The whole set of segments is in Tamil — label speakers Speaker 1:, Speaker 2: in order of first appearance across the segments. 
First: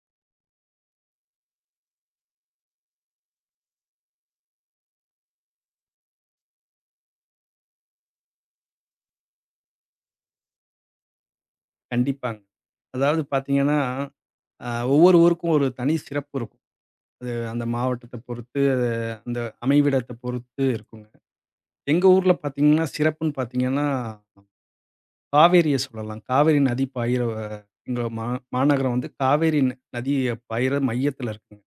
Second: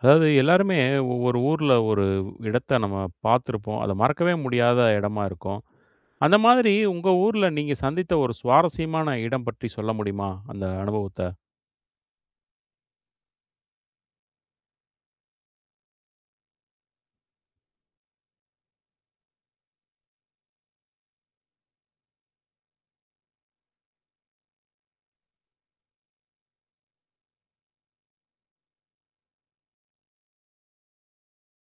Speaker 1: அதாவது எல்லாருமே ஒவ்வொரு ஊர்ல ஒரு இடத்த நம்ம பார்த்துருப்போம். அத மறக்கவே முடியாத இடமா இருக்கும். அந்த மாதிரி உங்க ஊர்ல நீங்க சந்தித்த ஒரு சுவாரஸ்யமான இடம் பற்றி சொல்ல முடியுமா? அந்த அனுபவத்த.
Speaker 2: கண்டிப்பாங்க. அதாவது பார்த்தீங்கன்னா, அ ஒவ்வொரு ஊருக்கும் ஒரு தனி சிறப்பு இருக்கும். அது அந்த மாவட்டத்த பொறுத்து, அந்த அமைவிடத்த பொறுத்து இருக்குங்க. எங்க ஊர்ல பார்த்தீங்கன்னா, சிறப்புன்னு பார்த்தீங்கன்னா, காவேரிய சொல்லலாம். காவேரி நதி பாயிற அ எங்க மா மாநகரம் வந்து காவேரி நதி பாயிற மையத்தில இருக்குங்க.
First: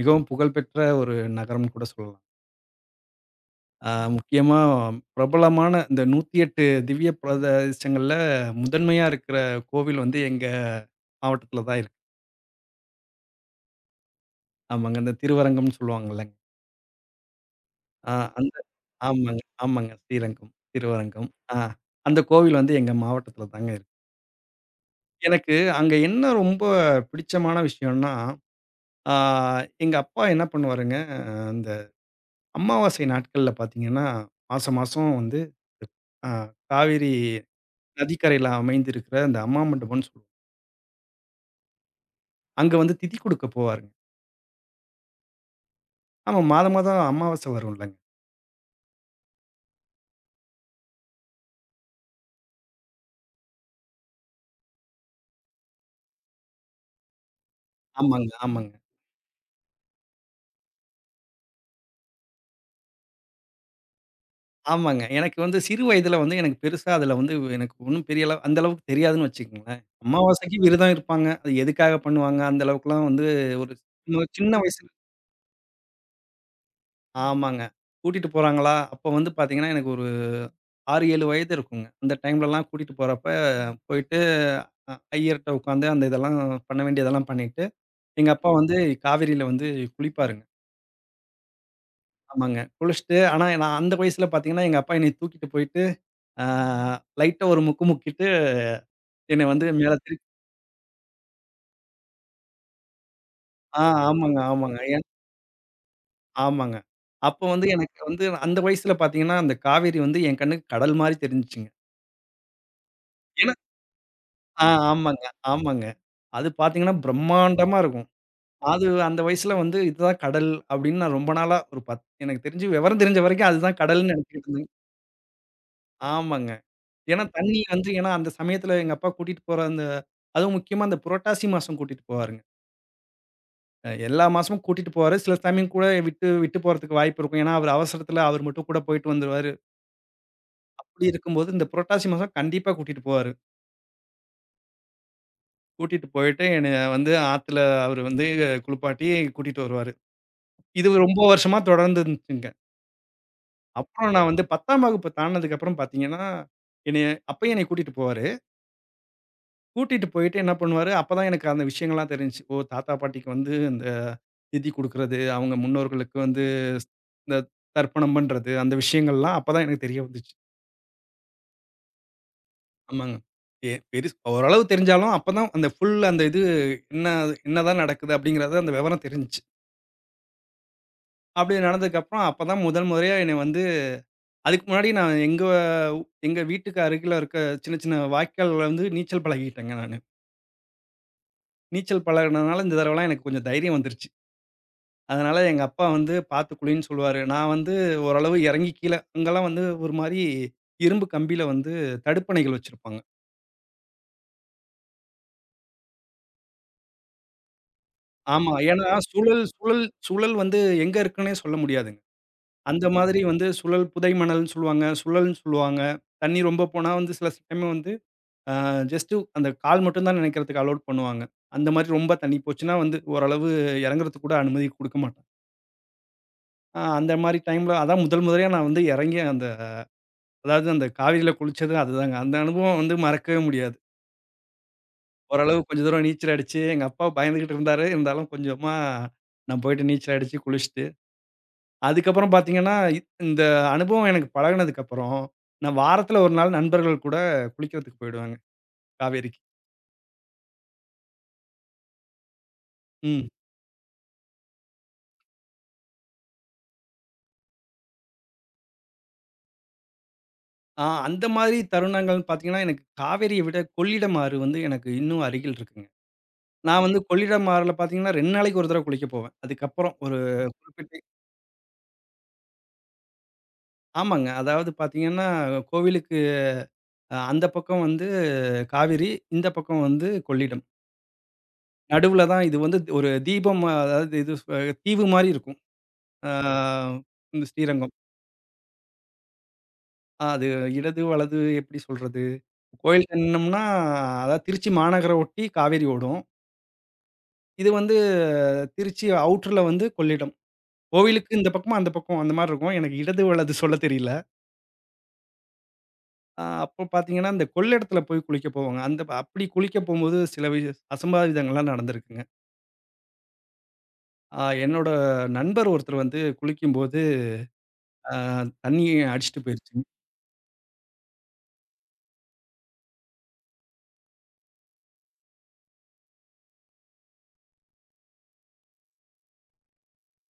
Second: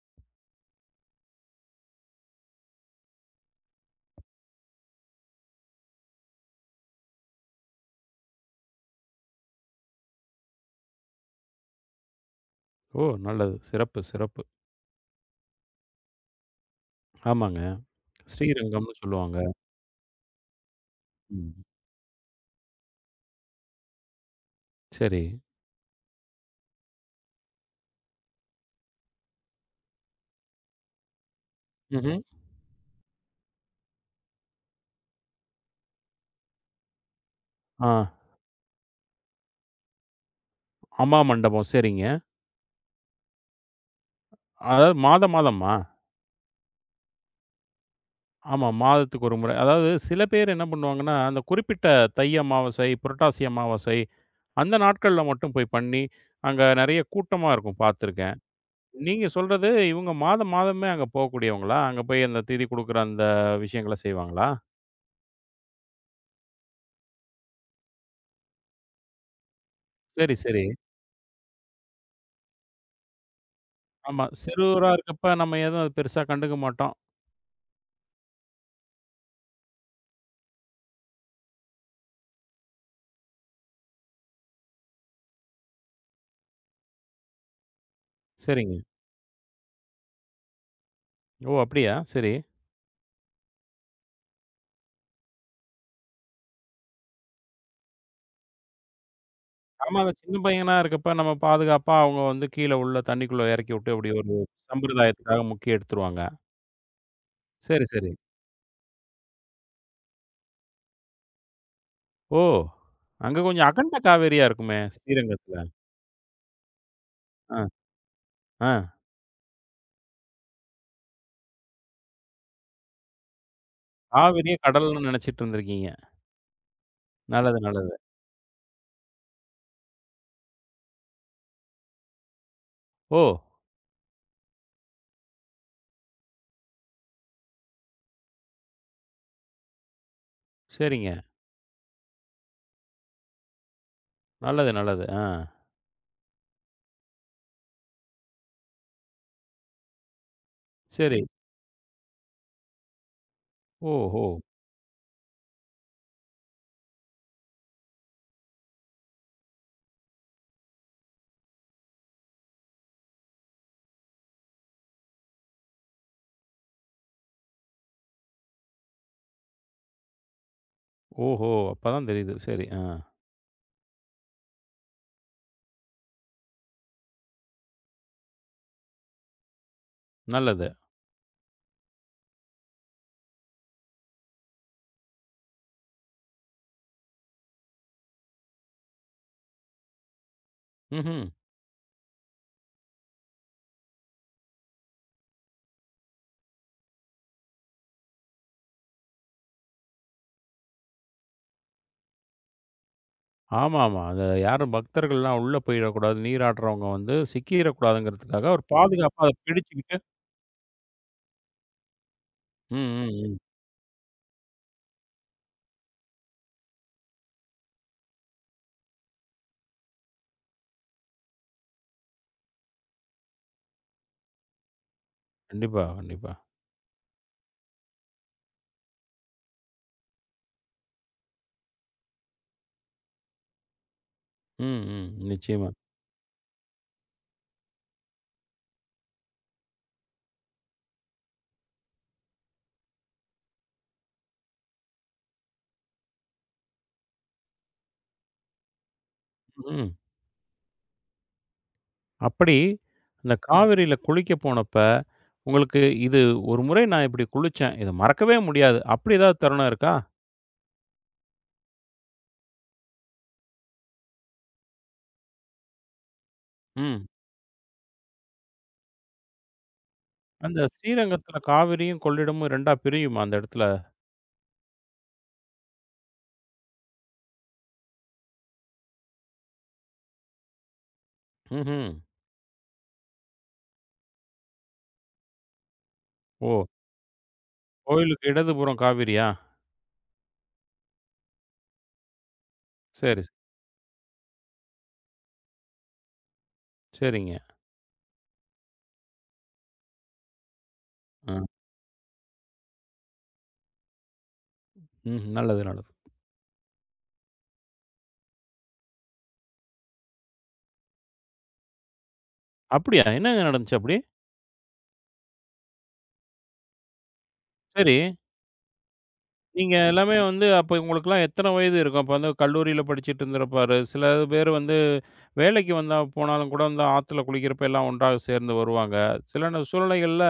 Speaker 2: மிகவும் புகழ்பெற்ற ஒரு நகரம்னு கூட சொல்லலாம். முக்கியமா பிரபலமான இந்த 108 திவ்ய பிரதேசங்கள்ல முதன்மையா இருக்கிற கோவில் வந்து எங்க மாவட்டத்தில தான் இருக்கு.
Speaker 1: ஓ! நல்லது. சிறப்பு, சிறப்பு.
Speaker 2: ஆமாங்க. இந்த திருவரங்கம்னு சொல்லுவாங்கல்ல.
Speaker 1: ஆமாங்க.
Speaker 2: ஆ அந்த
Speaker 1: ஸ்ரீரங்கம்னு சொல்லுவாங்க.
Speaker 2: ஆமாங்க, ஆமாங்க. ஸ்ரீரங்கம், திருவரங்கம்.
Speaker 1: ம்.
Speaker 2: ஆ அந்த கோவில் வந்து எங்க மாவட்டத்தில தாங்க இருக்கு.
Speaker 1: சரி.
Speaker 2: எனக்கு அங்க என்ன ரொம்ப பிடிச்சமான விஷயம்னா, ஆ எங்க அப்பா என்ன பண்ணுவாருங்க, அந்த
Speaker 1: ம்ஹ்ம்.
Speaker 2: அமாவாசை நாட்கள்ல பார்த்தீங்கன்னா, மாசம் மாசம் வந்து அ காவேரி
Speaker 1: ஆ.
Speaker 2: நதிக்கரையில அமைந்திருக்கிற அந்த அம்மா மண்டபம்னு சொல்லுவோம்.
Speaker 1: அம்மா மண்டபம். சரிங்க.
Speaker 2: அங்க வந்து திதி குடுக்க போவாருங்க.
Speaker 1: அதாவது மாதம் மாதமா?
Speaker 2: ஆமா மாதம் மாதம் அமாவாசை வரும்லங்க.
Speaker 1: ஆமா. மாதத்துக்கு ஒரு முறை. அதாவது சில பேர் என்ன பண்ணுவாங்கன்னா, அந்த குறிப்பிட்ட தை அமாவாசை, புரட்டாசி அமாவாசை அந்த நாட்கள்ல மட்டும் போய் பண்ணி, அங்க நெறைய கூட்டமா இருக்கும்
Speaker 2: ஆமாங்க,
Speaker 1: பார்த்துருக்கேன்.
Speaker 2: ஆமாங்க.
Speaker 1: நீங்க சொல்றது இவங்க மாதம் மாதமே அங்க போகக்கூடியவங்களா? அங்க போய் அந்த திதி குடுக்குற அந்த விஷயங்கள செய்வாங்களா?
Speaker 2: ஆமாங்க. எனக்கு வந்து சிறு வயதில வந்து எனக்கு பெருசா அதுல வந்து எனக்கு ஒண்ணும் பெரிய அளவு அந்த அளவுக்கு தெரியாதுன்னு வச்சுக்கங்களேன்.
Speaker 1: சரி,
Speaker 2: அமாவாசைக்கு
Speaker 1: சரி.
Speaker 2: விரதம் இருப்பாங்க. அது எதுக்காக பண்ணுவாங்க? அந்த அளவுக்குலாம் வந்து ஒரு
Speaker 1: ஆமா.
Speaker 2: சின்ன சின்ன
Speaker 1: சிறுவரா
Speaker 2: வயசுல
Speaker 1: இருக்கப்ப நம்ம எதுவும் அத பெருசா கண்டுக்க மாட்டோம்.
Speaker 2: ஆமாங்க. கூட்டிட்டு போறாங்களா, அப்ப வந்து பாத்தீங்கன்னா, எனக்கு ஒரு 6, 7 வயது இருக்குங்க. அந்த டைம்லலாம் கூட்டிட்டு போறப்ப போயிட்டு ஐயர்ட்ட உட்காந்து அந்த இதெல்லாம் பண்ண வேண்டியதெல்லாம் பண்ணிட்டு, எங்க அப்பா வந்து
Speaker 1: சரிங்க.
Speaker 2: காவேரியில வந்து குளிப்பாருங்க.
Speaker 1: ஓ! அப்படியா? சரி.
Speaker 2: ஆமாங்க. குளிச்சுட்டு ஆனா நான் அந்த வயசுல பாத்தீங்கன்னா, எங்க அப்பா என்னைய தூக்கிட்டு போயிட்டு, ஆ லைட்டா ஒரு முக்கு முக்கிட்டு என்ன வந்து மேல
Speaker 1: ஆமா. அந்த
Speaker 2: திருப்பி
Speaker 1: சின்ன பையனா இருக்கப்ப நம்ம பாதுகாப்பா அவங்க வந்து கீழ உள்ள தண்ணிக்குள்ள எறக்கி
Speaker 2: ஆ
Speaker 1: விட்டு, அப்படி ஒரு
Speaker 2: ஆமாங்க, ஆமாங்க. ஏன்
Speaker 1: சம்பிரதாயத்துக்காக முக்கி எடுத்துருவாங்க.
Speaker 2: ஆமாங்க. அப்போ வந்து
Speaker 1: சரி,
Speaker 2: எனக்கு
Speaker 1: சரி.
Speaker 2: வந்து அந்த வயசுல பார்த்தீங்கன்னா, அந்த காவேரி வந்து என் கண்ணுக்கு கடல் மாரி தெரிஞ்சுச்சுங்க.
Speaker 1: ஓ! அங்க
Speaker 2: ஏன்னா
Speaker 1: கொஞ்சம் அகண்ட காவேரியா இருக்குமே
Speaker 2: ஆமாங்க,
Speaker 1: ஸ்ரீரங்கத்துல.
Speaker 2: ஆமாங்க. அது பார்த்தீங்கன்னா,
Speaker 1: அ,
Speaker 2: பிரம்மாண்டமா இருக்கும். அது
Speaker 1: அ.
Speaker 2: அந்த வயசுல வந்து இதுதான் கடல் அப்படின்னு நான் ரொம்ப நாளா ஒரு எனக்கு தெரிஞ்சு விவரம் தெரிஞ்ச வரைக்கும் அதுதான் கடல்ன்னு நினைச்சுக்கிட்டு
Speaker 1: காவிரிய
Speaker 2: இருந்தேன்.
Speaker 1: கடல்னு நெனச்சுட்டு இருந்திருக்கீங்க.
Speaker 2: ஆமாங்க. ஏன்னா
Speaker 1: நல்லது,
Speaker 2: தண்ணி வந்து
Speaker 1: நல்லது.
Speaker 2: ஏன்னா அந்த சமயத்துல எங்க அப்பா கூட்டிட்டு போற அந்த அதுவும் முக்கியமா அந்த புரட்டாசி மாசம் கூட்டிட்டு போவாருங்க.
Speaker 1: ஓ!
Speaker 2: எல்லா மாசமும் கூட்டிட்டு போவாரு. சில சமயம் கூட விட்டு விட்டு போறதுக்கு வாய்ப்பு இருக்கும். ஏன்னா, அவரு அவசரத்துல அவர் மட்டும் கூட போயிட்டு வந்துருவாரு. அப்படி
Speaker 1: சரிங்க.
Speaker 2: இருக்கும்போது, இந்த புரட்டாசி மாசம் கண்டிப்பா கூட்டிட்டு போவாரு.
Speaker 1: நல்லது, நல்லது. ஆ.
Speaker 2: கூட்டிட்டு போயிட்டு என்னைய வந்து ஆத்துல அவரு வந்து குளிப்பாட்டி கூட்டிட்டு வருவாரு. இது
Speaker 1: சரி.
Speaker 2: ரொம்ப வருஷமா தொடர்ந்து இருந்துச்சுங்க. அப்புறம்
Speaker 1: ஓஹோ!
Speaker 2: நான் வந்து 10ஆம் வகுப்பு தாண்டுனதுக்கப்புறம் பாத்தீங்கன்னா, என்னைய அப்பயும் என்னைய கூட்டிட்டு போவாரு. கூட்டிட்டு போயிட்டு என்ன பண்ணுவாரு, அப்பதான் எனக்கு அந்த விஷயங்கள்லாம் தெரிஞ்சுச்சு. ஓ! தாத்தா, பாட்டிக்கு வந்து இந்த திதி குடுக்குறது, அவங்க முன்னோர்களுக்கு வந்து இந்த தர்ப்பணம் பண்றது, அந்த விஷயங்கள்லாம் அப்பதான் எனக்கு தெரிய வந்துச்சு.
Speaker 1: ஓஹோ! அப்பதான் தெரியுது. சரி. ஆ.
Speaker 2: ஆமாங்க. பெருசு ஓரளவு தெரிஞ்சாலும், அப்பதான் அந்த ஃபுல் அந்த இது என்ன என்னதான் நடக்குது அப்படிங்கிறது அந்த விவரம் தெரிஞ்சுச்சு.
Speaker 1: நல்லது.
Speaker 2: அப்படி நடந்ததுக்கப்புறம் அப்பதான் முதல் முறையா என்னை வந்து அதுக்கு முன்னாடி நான் எங்க எங்க வீட்டுக்கு அருகில இருக்க சின்ன சின்ன வாய்க்கால்ல வந்து நீச்சல் பழகிட்டேங்க நானு.
Speaker 1: ம்ஹ்ம்.
Speaker 2: நீச்சல் பழகுனதுனால இந்த தடவலாம் எனக்கு கொஞ்சம் தைரியம் வந்துருச்சு. அதனால எங்க அப்பா வந்து "பார்த்து குளின்னு" சொல்லுவாரு. நான் வந்து ஓரளவு இறங்கி கீழ அங்கலாம் வந்து ஒரு மாரி இரும்பு கம்பியில வந்து தடுப்பணைகள் வச்சிருப்பாங்க.
Speaker 1: ஆமாமா. அது யாரும் பக்தர்கள்லாம் உள்ள போயிறக்கூடாது. நீராடுறவங்க வந்து சிக்கிறக்கூடாதுங்கிறதுக்காக
Speaker 2: ஆமா.
Speaker 1: ஒரு
Speaker 2: ஏன்னா
Speaker 1: பாதுகாப்பா அத
Speaker 2: சுழல் சுழல்
Speaker 1: பிடிச்சுக்கிட்டு
Speaker 2: சுழல் வந்து எங்க இருக்குன்னே சொல்ல முடியாதுங்க.
Speaker 1: ம்,
Speaker 2: அந்த
Speaker 1: ம்,
Speaker 2: மாதிரி
Speaker 1: ம்.
Speaker 2: வந்து சுழல் புதை மணல்ன்னு சொல்லுவாங்க, சுழல்ன்னு சொல்லுவாங்க. தண்ணி ரொம்ப போனா வந்து சில டைம் வந்து ஜஸ்ட்டு அந்த கால் மட்டும் தான் நனைக்கிறதுக்கு அலோட் பண்ணுவாங்க. அந்த மாதிரி ரொம்ப தண்ணி போச்சுன்னா வந்து ஓரளவு இறங்குறதுக்கு கூட அனுமதி குடுக்க மாட்டாங்க.
Speaker 1: கண்டிப்பா, கண்டிப்பா.
Speaker 2: அந்த மாரி டைம்ல அதான் முதல் முதலயா நான் வந்து இறங்கி அந்த அதாவது அந்த காவிரியில குளிச்சது அதுதாங்க. அந்த அனுபவம் வந்து மறக்கவே முடியாது.
Speaker 1: ம், ம்.
Speaker 2: ஓரளவு
Speaker 1: நிச்சயமா.
Speaker 2: கொஞ்ச தூரம் நீச்சல் அடிச்சு, எங்க அப்பா பயந்துகிட்டு இருந்தாரு. இருந்தாலும் கொஞ்சமா நான் போயிட்டு நீச்சல் அடிச்சு குளிச்சுட்டு அதுக்கப்புறம் பார்த்தீங்கன்னா, இந்த அனுபவம் எனக்கு பழகுனதுக்கப்புறம், நான் வாரத்துல ஒரு நாள் நண்பர்கள் கூட குளிக்கிறதுக்கு போயிடுவேங்க, காவேரிக்கு.
Speaker 1: ம். அப்படி
Speaker 2: ம்.
Speaker 1: அந்த ம். காவிரியில குளிக்க போனப்ப, உங்களுக்கு இது ஒரு முறை நான் இப்படி குளிச்சேன். இத மறக்கவே முடியாது. அப்படி ஏதாவது தருணம் இருக்கா?
Speaker 2: அந்த மாதிரி தருணங்கள்னு பார்த்தீங்கன்னா, எனக்கு காவேரிய விட கொள்ளிடம் ஆறு வந்து எனக்கு இன்னும் அருகில் இருக்குங்க. நான் வந்து
Speaker 1: ம்.
Speaker 2: கொள்ளிடம் ஆறுல பார்த்தீங்கன்னா, 2 நாளைக்கு ஒரு தடவ குளிக்க போவேன். அதுக்கப்புறம் ஒரு
Speaker 1: அந்த
Speaker 2: குறிப்பிட்ட
Speaker 1: ஸ்ரீரங்கத்தில காவிரியும், கொள்ளிடமும் 2ஆ பிரியுமா அந்த இடத்துல?
Speaker 2: ஆமாங்க. அதாவது பார்த்தீங்கன்னா, கோவிலுக்கு அந்த பக்கம் வந்து காவேரி, இந்த பக்கம் வந்து கொள்ளிடம்.
Speaker 1: ம்ஹ்ம்.
Speaker 2: நடுவுல தான் இது வந்து ஒரு தீபம் அதாவது இது தீவு மாரி இருக்கும். ஆ
Speaker 1: ஓ!
Speaker 2: இந்த ஸ்ரீரங்கம்.
Speaker 1: கோயிலுக்கு இடதுபுறம் காவிரியா?
Speaker 2: அது இடது, வலது எப்படி சொல்றது? கோயில்
Speaker 1: சரி,
Speaker 2: கன்னம்னா, அதாவது திருச்சி மாநகர ஒட்டி காவேரி ஓடும்.
Speaker 1: சரிங்க.
Speaker 2: இது வந்து திருச்சி அவுட்டர்ல வந்து கொள்ளிடம். கோவிலுக்கு
Speaker 1: அ.
Speaker 2: இந்த பக்கமும், அந்த பக்கம் அந்த மாரி இருக்கும். எனக்கு இடது, வலது சொல்ல தெரியல.
Speaker 1: ம். நல்லது, நல்லது.
Speaker 2: அப்போ பார்த்தீங்கன்னா, இந்த கொள்ளிடத்துல போய் குளிக்க போவாங்க. அந்த அப்படி குளிக்க போம்போது சில அசம்பாவிதங்கள்லாம் நடந்திருக்குங்க.
Speaker 1: அப்படியா? என்னங்க நடந்துச்சு அப்படி?
Speaker 2: என்னோட நண்பர் ஒருத்தர் வந்து குளிக்கும்போது,
Speaker 1: சரி.
Speaker 2: அ தண்ணி அடிச்சுட்டு
Speaker 1: நீங்க
Speaker 2: போயிருச்சுங்க.
Speaker 1: எல்லாமே வந்து அப்ப உங்களுக்கெல்லாம் எத்தன வயது இருக்கும்? அப்ப வந்து கல்லூரியில படிச்சுட்டு இருந்திருப்பாரு. சில பேர் வந்து வேலைக்கு வந்தா போனாலும் கூட வந்து ஆத்துல குளிக்கிறப்ப எல்லாம் ஒன்றாக சேர்ந்து வருவாங்க. சில சூழ்நிலைகள்ல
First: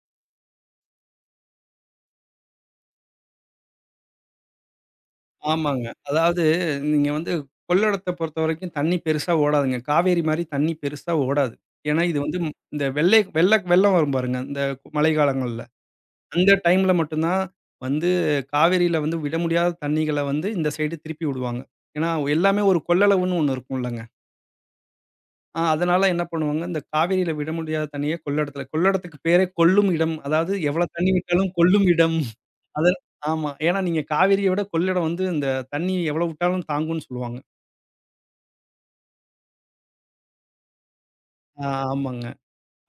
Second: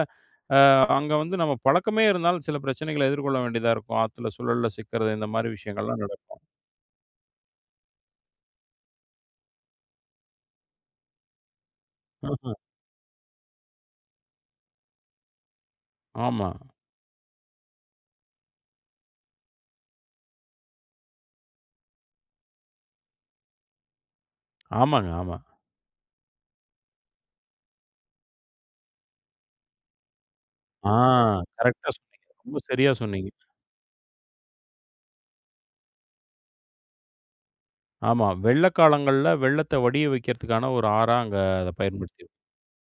Speaker 1: அ அங்க வந்து நம்ம பழக்கமே இருந்தாலும் சில பிரச்சனைகள எதிர்கொள்ள வேண்டியதா இருக்கும். ஆத்துல சுழல்ல சிக்கிறது இந்த மாரி
Speaker 2: ஆமாங்க.
Speaker 1: விஷயங்கள்லாம் நடக்கும்.
Speaker 2: அதாவது நீங்க வந்து கொள்ளிடத்த பொறுத்தவரைக்கும் தண்ணி பெருசா ஓடாதுங்க. காவேரி மாரி தண்ணி பெருசா ஓடாது. ஏன்னா, இது வந்து
Speaker 1: ம்ஹ்ம்.
Speaker 2: இந்த வெள்ளை வெள்ள வெள்ளம் வரும் பாருங்க, இந்த மழை காலங்கள்ல.
Speaker 1: ஆமா.
Speaker 2: அந்த டைம்ல மட்டும் தான் வந்து காவேரியில வந்து விட முடியாத தண்ணீகள வந்து இந்த சைடு திருப்பி விடுவாங்க. ஏன்னா, எல்லாமே ஒரு கொள்ளளவுன்னு ஒண்ணு இருக்கும்லங்க.
Speaker 1: ஆமாங்க, ஆமா.
Speaker 2: அதனால என்ன பண்ணுவாங்க, இந்த காவேரியில விட முடியாத தண்ணிய கொள்ளிடத்துக்கு பேரே கொள்ளும் இடம். அதாவது எவ்வளோ
Speaker 1: ஆ
Speaker 2: தண்ணி விட்டாலும் கொள்ளும்
Speaker 1: கரெக்ட்டா
Speaker 2: இடம்.
Speaker 1: சொன்னீங்க. ரொம்ப
Speaker 2: அத
Speaker 1: சரியா சொன்னீங்க.
Speaker 2: ஆமா. ஏன்னா, நீங்க காவேரிய விட கொள்ளிடம் வந்து இந்த தண்ணி எவ்வளோ விட்டாலும் தாங்கும்ன்னு சொல்லுவாங்க.
Speaker 1: ஆமா. வெள்ள காலங்கள்ல வெள்ளத்த வடிய வைக்கிறதுக்கான ஒரு ஆறா அங்க
Speaker 2: ஆ
Speaker 1: அத பயன்படுத்தி
Speaker 2: ஆமாங்க.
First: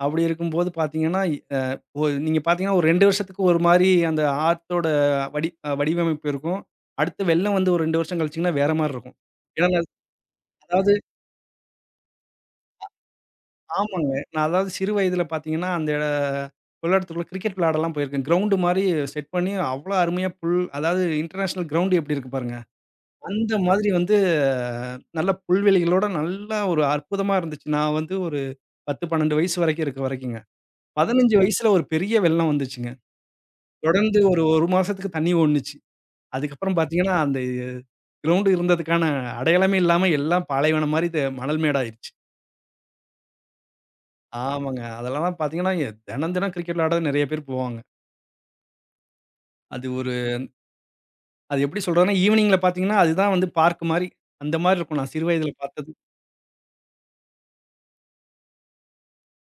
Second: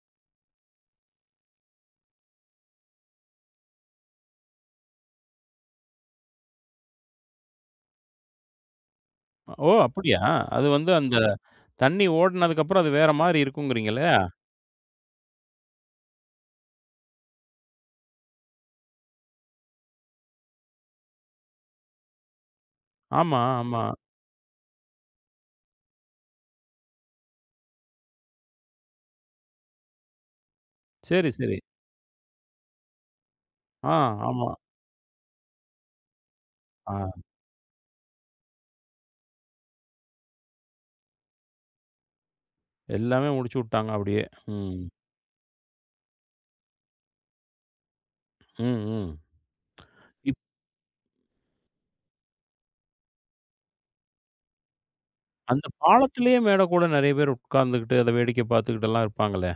Speaker 2: அப்படி இருக்கும்போது பார்த்தீங்கன்னா, அ ஒ நீங்க பார்த்தீங்கன்னா, ஒரு 2 வருஷத்துக்கு ஒரு மாரி அந்த ஆத்தோட வடிவமைப்பு இருக்கும். அடுத்து வெள்ளம் வந்து ஒரு 2 வருஷம் கழிச்சீங்கன்னா, வேற மாரி இருக்கும்.
Speaker 1: ஓ!
Speaker 2: ஏன்னா நான்
Speaker 1: அப்படியா? அது வந்து
Speaker 2: அதாவது
Speaker 1: அந்த தண்ணி ஓடுனதுக்கப்புறம் அது வேற மாரி இருக்குங்கிறீங்களே?
Speaker 2: ஆமாங்க. நான் அதாவது சிறு வயதில பார்த்தீங்கன்னா, அந்த கொள்ளிடத்துக்குள்ள கிரிக்கெட் விளையாடலாம் போயிருக்கேன். கிரவுண்டு மாரி செட் பண்ணி அவ்வளோ அருமையா புல் அதாவது இன்டர்நேஷனல் கிரவுண்ட் எப்படி இருக்கு பாருங்க.
Speaker 1: ஆமா,
Speaker 2: அந்த
Speaker 1: ஆமா.
Speaker 2: மாதிரி வந்து நல்ல புல்வெளிகளோட நல்லா ஒரு அற்புதமா இருந்துச்சு. நான் வந்து ஒரு 10, 12 வயசு வரைக்கும் இருக்க வரைக்குங்க.
Speaker 1: சரி,
Speaker 2: 15
Speaker 1: சரி.
Speaker 2: வயசுல ஒரு பெரிய வெள்ளம் வந்துச்சுங்க.
Speaker 1: ஆ,
Speaker 2: தொடர்ந்து ஒரு
Speaker 1: ஆமா.
Speaker 2: 1 மாசத்துக்கு தண்ணி ஓடுனுச்சு. அதுக்கப்புறம்
Speaker 1: ஆ
Speaker 2: பார்த்தீங்கன்னா, அந்த கிரவுண்டு இருந்ததுக்கான அடையாளமே இல்லாம எல்லாம் பாலைவனம் மாரி மணல் மேடாயிருச்சு.
Speaker 1: எல்லாமே முடிச்சு விட்டாங்க அப்படியே. ம்.
Speaker 2: ஆமாங்க. அதெல்லாம் பார்த்தீங்கன்னா, தினம் தினம் கிரிக்கெட் விளையாட நெறைய பேர் போவாங்க.
Speaker 1: ம், ம்.
Speaker 2: அது ஒரு
Speaker 1: இப்
Speaker 2: அது எப்படி சொல்றதுன்னா, ஈவ்னிங்ல பார்த்தீங்கன்னா, அதுதான் வந்து பார்க் மாரி. அந்த மாரி இருக்கும். நான் சிறு வயதில
Speaker 1: அந்த
Speaker 2: பார்த்தது.
Speaker 1: பாலத்திலேயே மேல கூட நெறைய பேர் உட்கார்ந்துகிட்டு, அத வேடிக்கை பார்த்துக்கிட்டுலாம் இருப்பாங்களே.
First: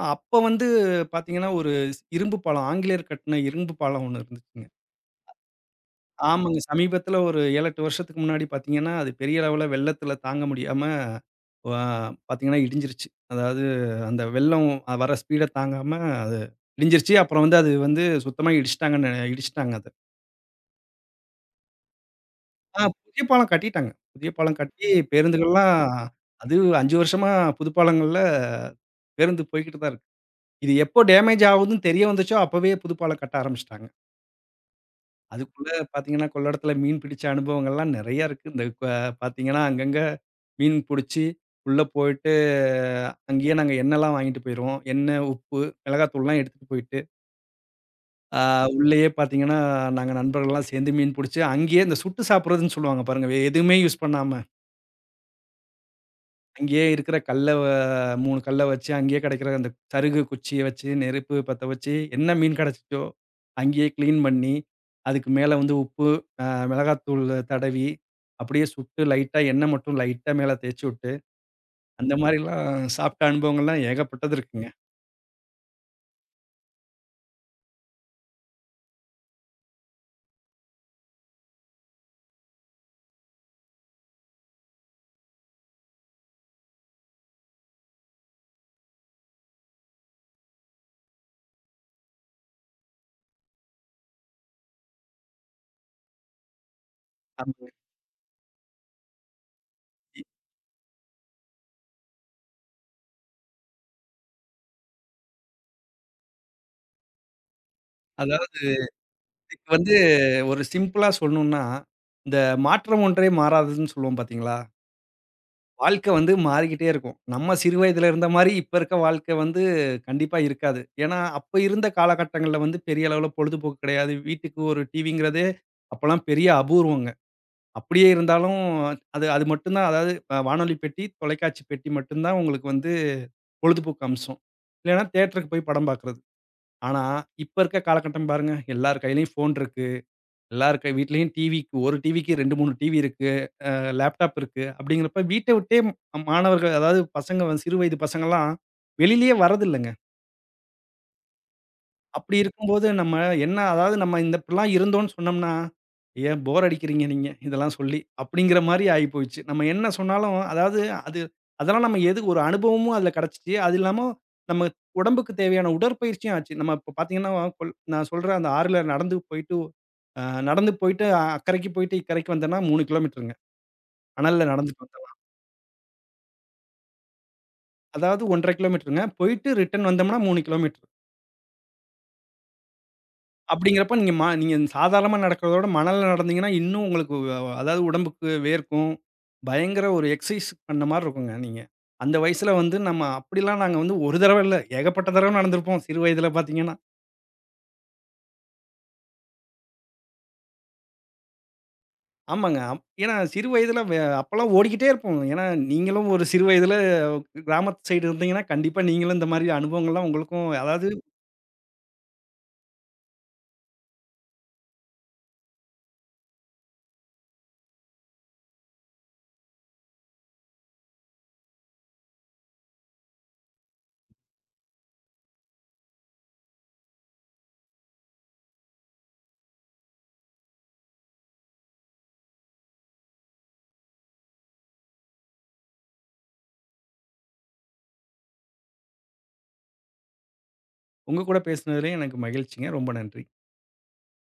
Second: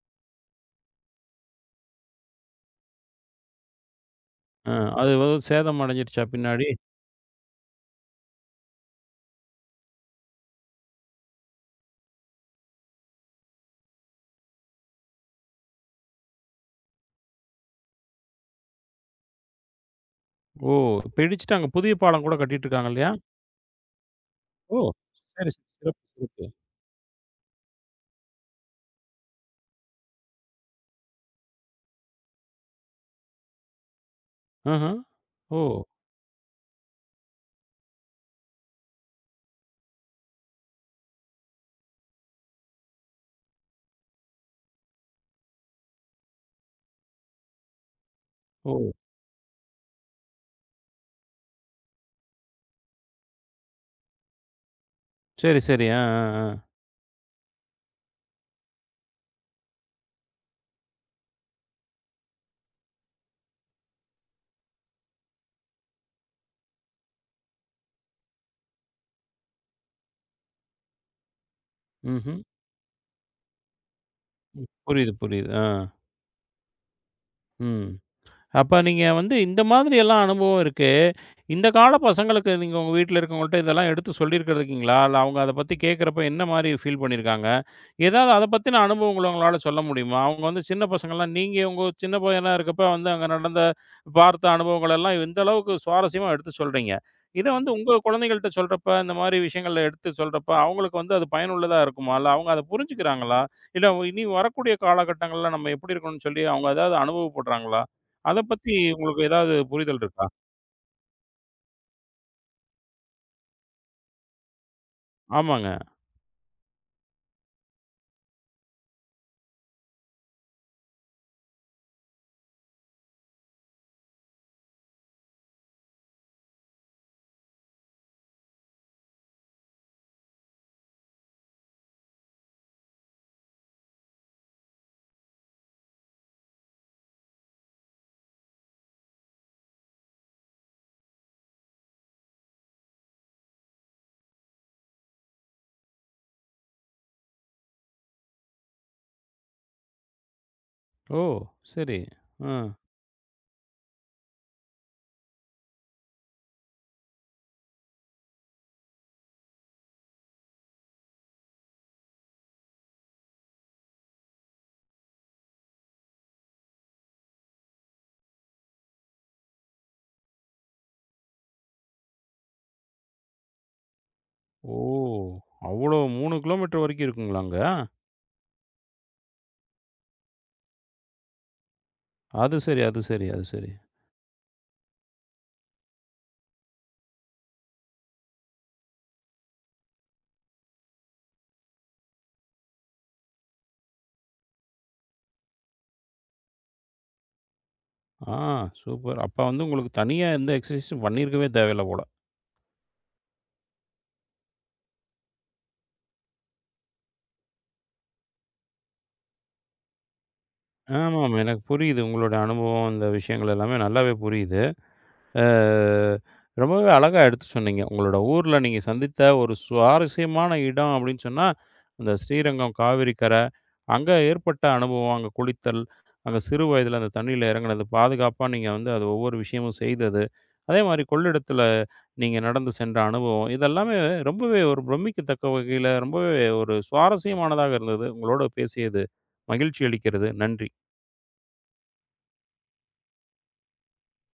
Speaker 2: அப்ப வந்து பார்த்தீங்கன்னா, ஒரு இரும்பு பாலம். ஆங்கிலேயர் கட்டுன இரும்பு பாலம் ஒண்ணு இருந்துச்சுங்க.
Speaker 1: அ அது ஏதோ சேதம் அடைஞ்சிருச்சா
Speaker 2: ஆமாங்க.
Speaker 1: பின்னாடி?
Speaker 2: சமீபத்தில ஒரு 7, 8 வருஷத்துக்கு முன்னாடி பார்த்தீங்கன்னா, அது பெரிய அளவுல வெள்ளத்தில தாங்க முடியாம வ பார்த்தீங்கன்னா இடிஞ்சிருச்சு. அதாவது அந்த வெள்ளம் வர ஸ்பீட தாங்காம அது இடிஞ்சிருச்சு. அப்புறம் வந்து அது வந்து சுத்தமா இடிச்சுட்டாங்கன்னு இடிச்சுட்டாங்க அத.
Speaker 1: ஓ! இப்ப இடிச்சுட்டாங்க. புதிய பாலம் கூட கட்டிட்டு இருக்காங்க இல்லையா?
Speaker 2: புதிய பாலம் கட்டிட்டாங்க. புதிய பாலம்
Speaker 1: ஓ!
Speaker 2: கட்டி
Speaker 1: சரி, சரி.
Speaker 2: பேருந்துகள்லாம்
Speaker 1: சிறப்பு, சிறப்பு.
Speaker 2: அது 5 வருஷமா புது பாலங்கள்ல பேருந்து போய்க்கிட்டு தான் இருக்கு. இது எப்போ டேமேஜ் ஆகுதுன்னு தெரிய வந்துச்சோ, அப்பவே புது பாலம் கட்ட ஆரம்பிச்சுட்டாங்க.
Speaker 1: ம்ஹ்ம். ஓ!
Speaker 2: அதுக்குள்ள பார்த்தீங்கன்னா, கொள்ளிடத்துல மீன் பிடிச்ச அனுபவங்கள்லாம் நெறைய இருக்கு. இந்த க பார்த்தீங்கன்னா, அங்கங்க மீன் புடிச்சு, உள்ள போயிட்டு அங்கேயே நாங்க எண்ணெல்லாம் வாங்கிட்டு போயிருவோம். எண்ணெய், உப்பு, மிளகாத்தூள்லாம் எடுத்துட்டு போயிட்டு, ஆ
Speaker 1: ஓ!
Speaker 2: உள்ளயே பார்த்தீங்கன்னா, நாங்க நண்பர்கள்லாம் சேர்ந்து மீன் புடிச்சு, அங்கேயே இந்த சுட்டு சாப்பிடுறதுன்னு சொல்லுவாங்க பாருங்க. எதுவுமே யூஸ் பண்ணாம,
Speaker 1: சரி, சரி. ஆ, ஆ, ஆ.
Speaker 2: அங்கேயே இருக்கிற கல்ல 3 கல்ல வச்சு, அங்கேயே கிடைக்கிற அந்த சருகு குச்சிய வச்சு, நெருப்பு பத்த வச்சு, என்ன மீன் கிடைச்சுச்சோ அங்கேயே கிளீன் பண்ணி, அதுக்கு மேல வந்து உப்பு, அ மிளகாத்தூள் தடவி, அப்படியே சுட்டு லைட்டா எண்ணெய் மட்டும் லைட்டா மேல தேய்ச்சு விட்டு அந்த
Speaker 1: ம்ஹ்ம்.
Speaker 2: மாரிலாம் சாப்பிட்ட அனுபவங்கள்லாம் ஏகப்பட்டது
Speaker 1: ம்.
Speaker 2: இருக்குங்க.
Speaker 1: புரியுது, புரியுது. ஆ. ம். அப்ப நீங்க வந்து இந்த மாதிரி எல்லாம் அனுபவம் இருக்கு. இந்த கால பசங்களுக்கு நீங்க உங்க வீட்ல இருக்கவங்கள்ட்ட இதெல்லாம் எடுத்து சொல்லியிருக்கிறதுக்கீங்களா? இல்ல அவங்க அத பத்தி கேட்கிறப்ப என்ன மாரி ஃபீல் பண்ணியிருக்காங்க? ஏதாவது அத பத்தின அனுபவங்கள உங்களால சொல்ல முடியுமா? அவங்க வந்து சின்ன பசங்கள்லாம் நீங்க உங்க சின்ன பையனா இருக்கப்ப வந்து அங்க நடந்த பார்த்த அனுபவங்கள் எல்லாம் இந்த அளவுக்கு சுவாரஸ்யமா எடுத்து சொல்றீங்க. இத வந்து
Speaker 2: ஆமாங்க.
Speaker 1: உங்க குழந்தைகள்ட்ட சொல்றப்ப, இந்த மாரி விஷயங்கள எடுத்து
Speaker 2: இ
Speaker 1: சொல்றப்ப, அவங்களுக்கு வந்து அது பயனுள்ளதா இருக்குமா? இல்ல அவங்க அத புரிஞ்சுக்கிறாங்களா? இல்ல இனி வரக்கூடிய காலகட்டங்கள்ல நம்ம எப்படி இருக்கணும்னு சொல்லி அவங்க ஏதாவது அனுபவப்படுறாங்களா? அத
Speaker 2: அதாவது
Speaker 1: பத்தி உங்களுக்கு ஏதாவது
Speaker 2: இதுக்கு வந்து
Speaker 1: புரிதல் இருக்கா?
Speaker 2: ஒரு சிம்பிளா சொல்லணும்னா, இந்த மாற்றம் ஒன்றே மாறாததுன்னு சொல்லுவோம் பார்த்தீங்களா?
Speaker 1: ஆமாங்க.
Speaker 2: வாழ்க்கை வந்து மாறிக்கிட்டே இருக்கும். நம்ம சிறு வயதில இருந்த மாரி இப்ப இருக்க வாழ்க்கை வந்து கண்டிப்பா இருக்காது. ஏன்னா, அப்ப இருந்த காலகட்டங்கள்ல வந்து பெரிய அளவுல பொழுதுபோக்கு கிடையாது. வீட்டுக்கு ஒரு டிவிங்கிறதே அப்பலாம் பெரிய அபூர்வங்க. அப்படியே இருந்தாலும் அது அது மட்டும் தான் அதாவது வானொலி பெட்டி, தொலைக்காட்சி பெட்டி மட்டும் தான் உங்களுக்கு வந்து பொழுதுபோக்கு அம்சம். இல்லைன்னா தியேட்டருக்கு போய் படம் பார்க்குறது. ஆனா, இப்ப இருக்க காலகட்டம் பாருங்க. எல்லார் கையிலயும் ஃபோன் இருக்கு. எல்லார் கை வீட்லயும் டிவிக்கு 1 டிவிக்கு 2, 3 டிவி இருக்கு. லேப்டாப் இருக்கு. அப்படிங்கிறப்ப வீட்ட விட்டே மாணவர்கள் அதாவது பசங்க வந்து சிறு வயது பசங்கலாம் வெளியிலேயே வரதில்லைங்க.
Speaker 1: ஓ! சரி.
Speaker 2: அப்படி
Speaker 1: ஆ.
Speaker 2: இருக்கும்போது நம்ம என்ன அதாவது நம்ம இந்த இப்படிலாம் இருந்தோம்ன்னு சொன்னோம்னா, "ஏன் போர் அடிக்கிறீங்க நீங்க இதெல்லாம் சொல்லி" அப்படிங்கிற மாரி ஆயிப்போச்சு. நம்ம என்ன சொன்னாலும் அதாவது அது அதெல்லாம் நம்ம எது ஒரு அனுபவமும் அதில கிடைச்சுச்சு. அது இல்லாம நம்ம உடம்புக்கு தேவையான உடற்பயிற்சியும் ஆச்சு. நம்ம இப்ப பார்த்தீங்கன்னா, நான் சொல்ற அந்த ஆறுல நடந்து போயிட்டு அ நடந்து போயிட்டு அக்கரைக்கு போயிட்டு இக்கரைக்கு வந்தோம்னா 3 கிலோமீட்டருங்க. அனல்ல
Speaker 1: ஓ!
Speaker 2: நடந்துட்டு வந்தோம்னா.
Speaker 1: அவ்வளோ 3 கிலோமீட்டர் வரைக்கும் இருக்குங்களா அங்க?
Speaker 2: அதாவது 1 1/2 கிலோமீட்டருங்க. போயிட்டு ரிட்டர்ன் வந்தோம்னா 3 கிலோமீட்டர்.
Speaker 1: அது சரி, அது சரி, அது சரி.
Speaker 2: அப்படிங்கிறப்ப நீங்க நீங்க சாதாரணமா நடக்கிறதோட மணல்ல நடந்தீங்கன்னா, இன்னும் உங்களுக்கு அதாவது உடம்புக்கு வேர்க்கும். பயங்கர ஒரு எக்ஸர்சைஸ் பண்ண மாரி இருக்குங்க நீங்க. அந்த வயசுல வந்து நம்ம அப்படிலாம் நாங்க வந்து ஒரு தடவ இல்ல, ஏகப்பட்ட தடவ நடந்திருப்போம் சிறு வயதில பார்த்தீங்கன்னா.
Speaker 1: ஆ சூப்பர். அப்ப வந்து உங்களுக்கு தனியா எந்த எக்ஸர்சைஸும் பண்ணியிருக்கவே தேவையில்ல போல.
Speaker 2: ஆமாங்க. ஏன்னா சிறு வயதில அப்பலாம் ஓடிக்கிட்டே இருப்போம். ஏன்னா நீங்களும் ஒரு சிறு வயதில கிராமத்து சைடு இருந்தீங்கன்னா, கண்டிப்பா நீங்களும் இந்த மாரி அனுபவங்கள்லாம் உங்களுக்கும் அதாவது
Speaker 1: ஆமாமா. எனக்கு புரியுது. உங்களுடைய அனுபவம், இந்த விஷயங்கள் எல்லாமே நல்லாவே புரியுது. அ ரொம்பவே அழகா எடுத்து சொன்னீங்க. உங்களோட ஊர்ல நீங்க சந்தித்த ஒரு சுவாரஸ்யமான இடம் அப்படின்னு சொன்னா, அந்த ஸ்ரீரங்கம் காவிரி கரை. அங்க ஏற்பட்ட அனுபவம், அங்க குளித்தல், அங்க சிறு வயதில அந்த தண்ணீல இறங்குனது, பாதுகாப்பா நீங்க வந்து அது ஒவ்வொரு விஷயமும் செய்தது. அதே மாரி கொள்ளிடத்தில நீங்க நடந்து சென்ற அனுபவம். இதெல்லாமே ரொம்பவே ஒரு பிரமிக்கத்தக்க வகையில ரொம்பவே ஒரு சுவாரஸ்யமானதாக இருந்தது. உங்களோட பேசியது மகிழ்ச்சி அளிக்கிறது. நன்றி.
Speaker 2: உங்க கூட பேசினதுலயும் எனக்கு மகிழ்ச்சிங்க. ரொம்ப நன்றி.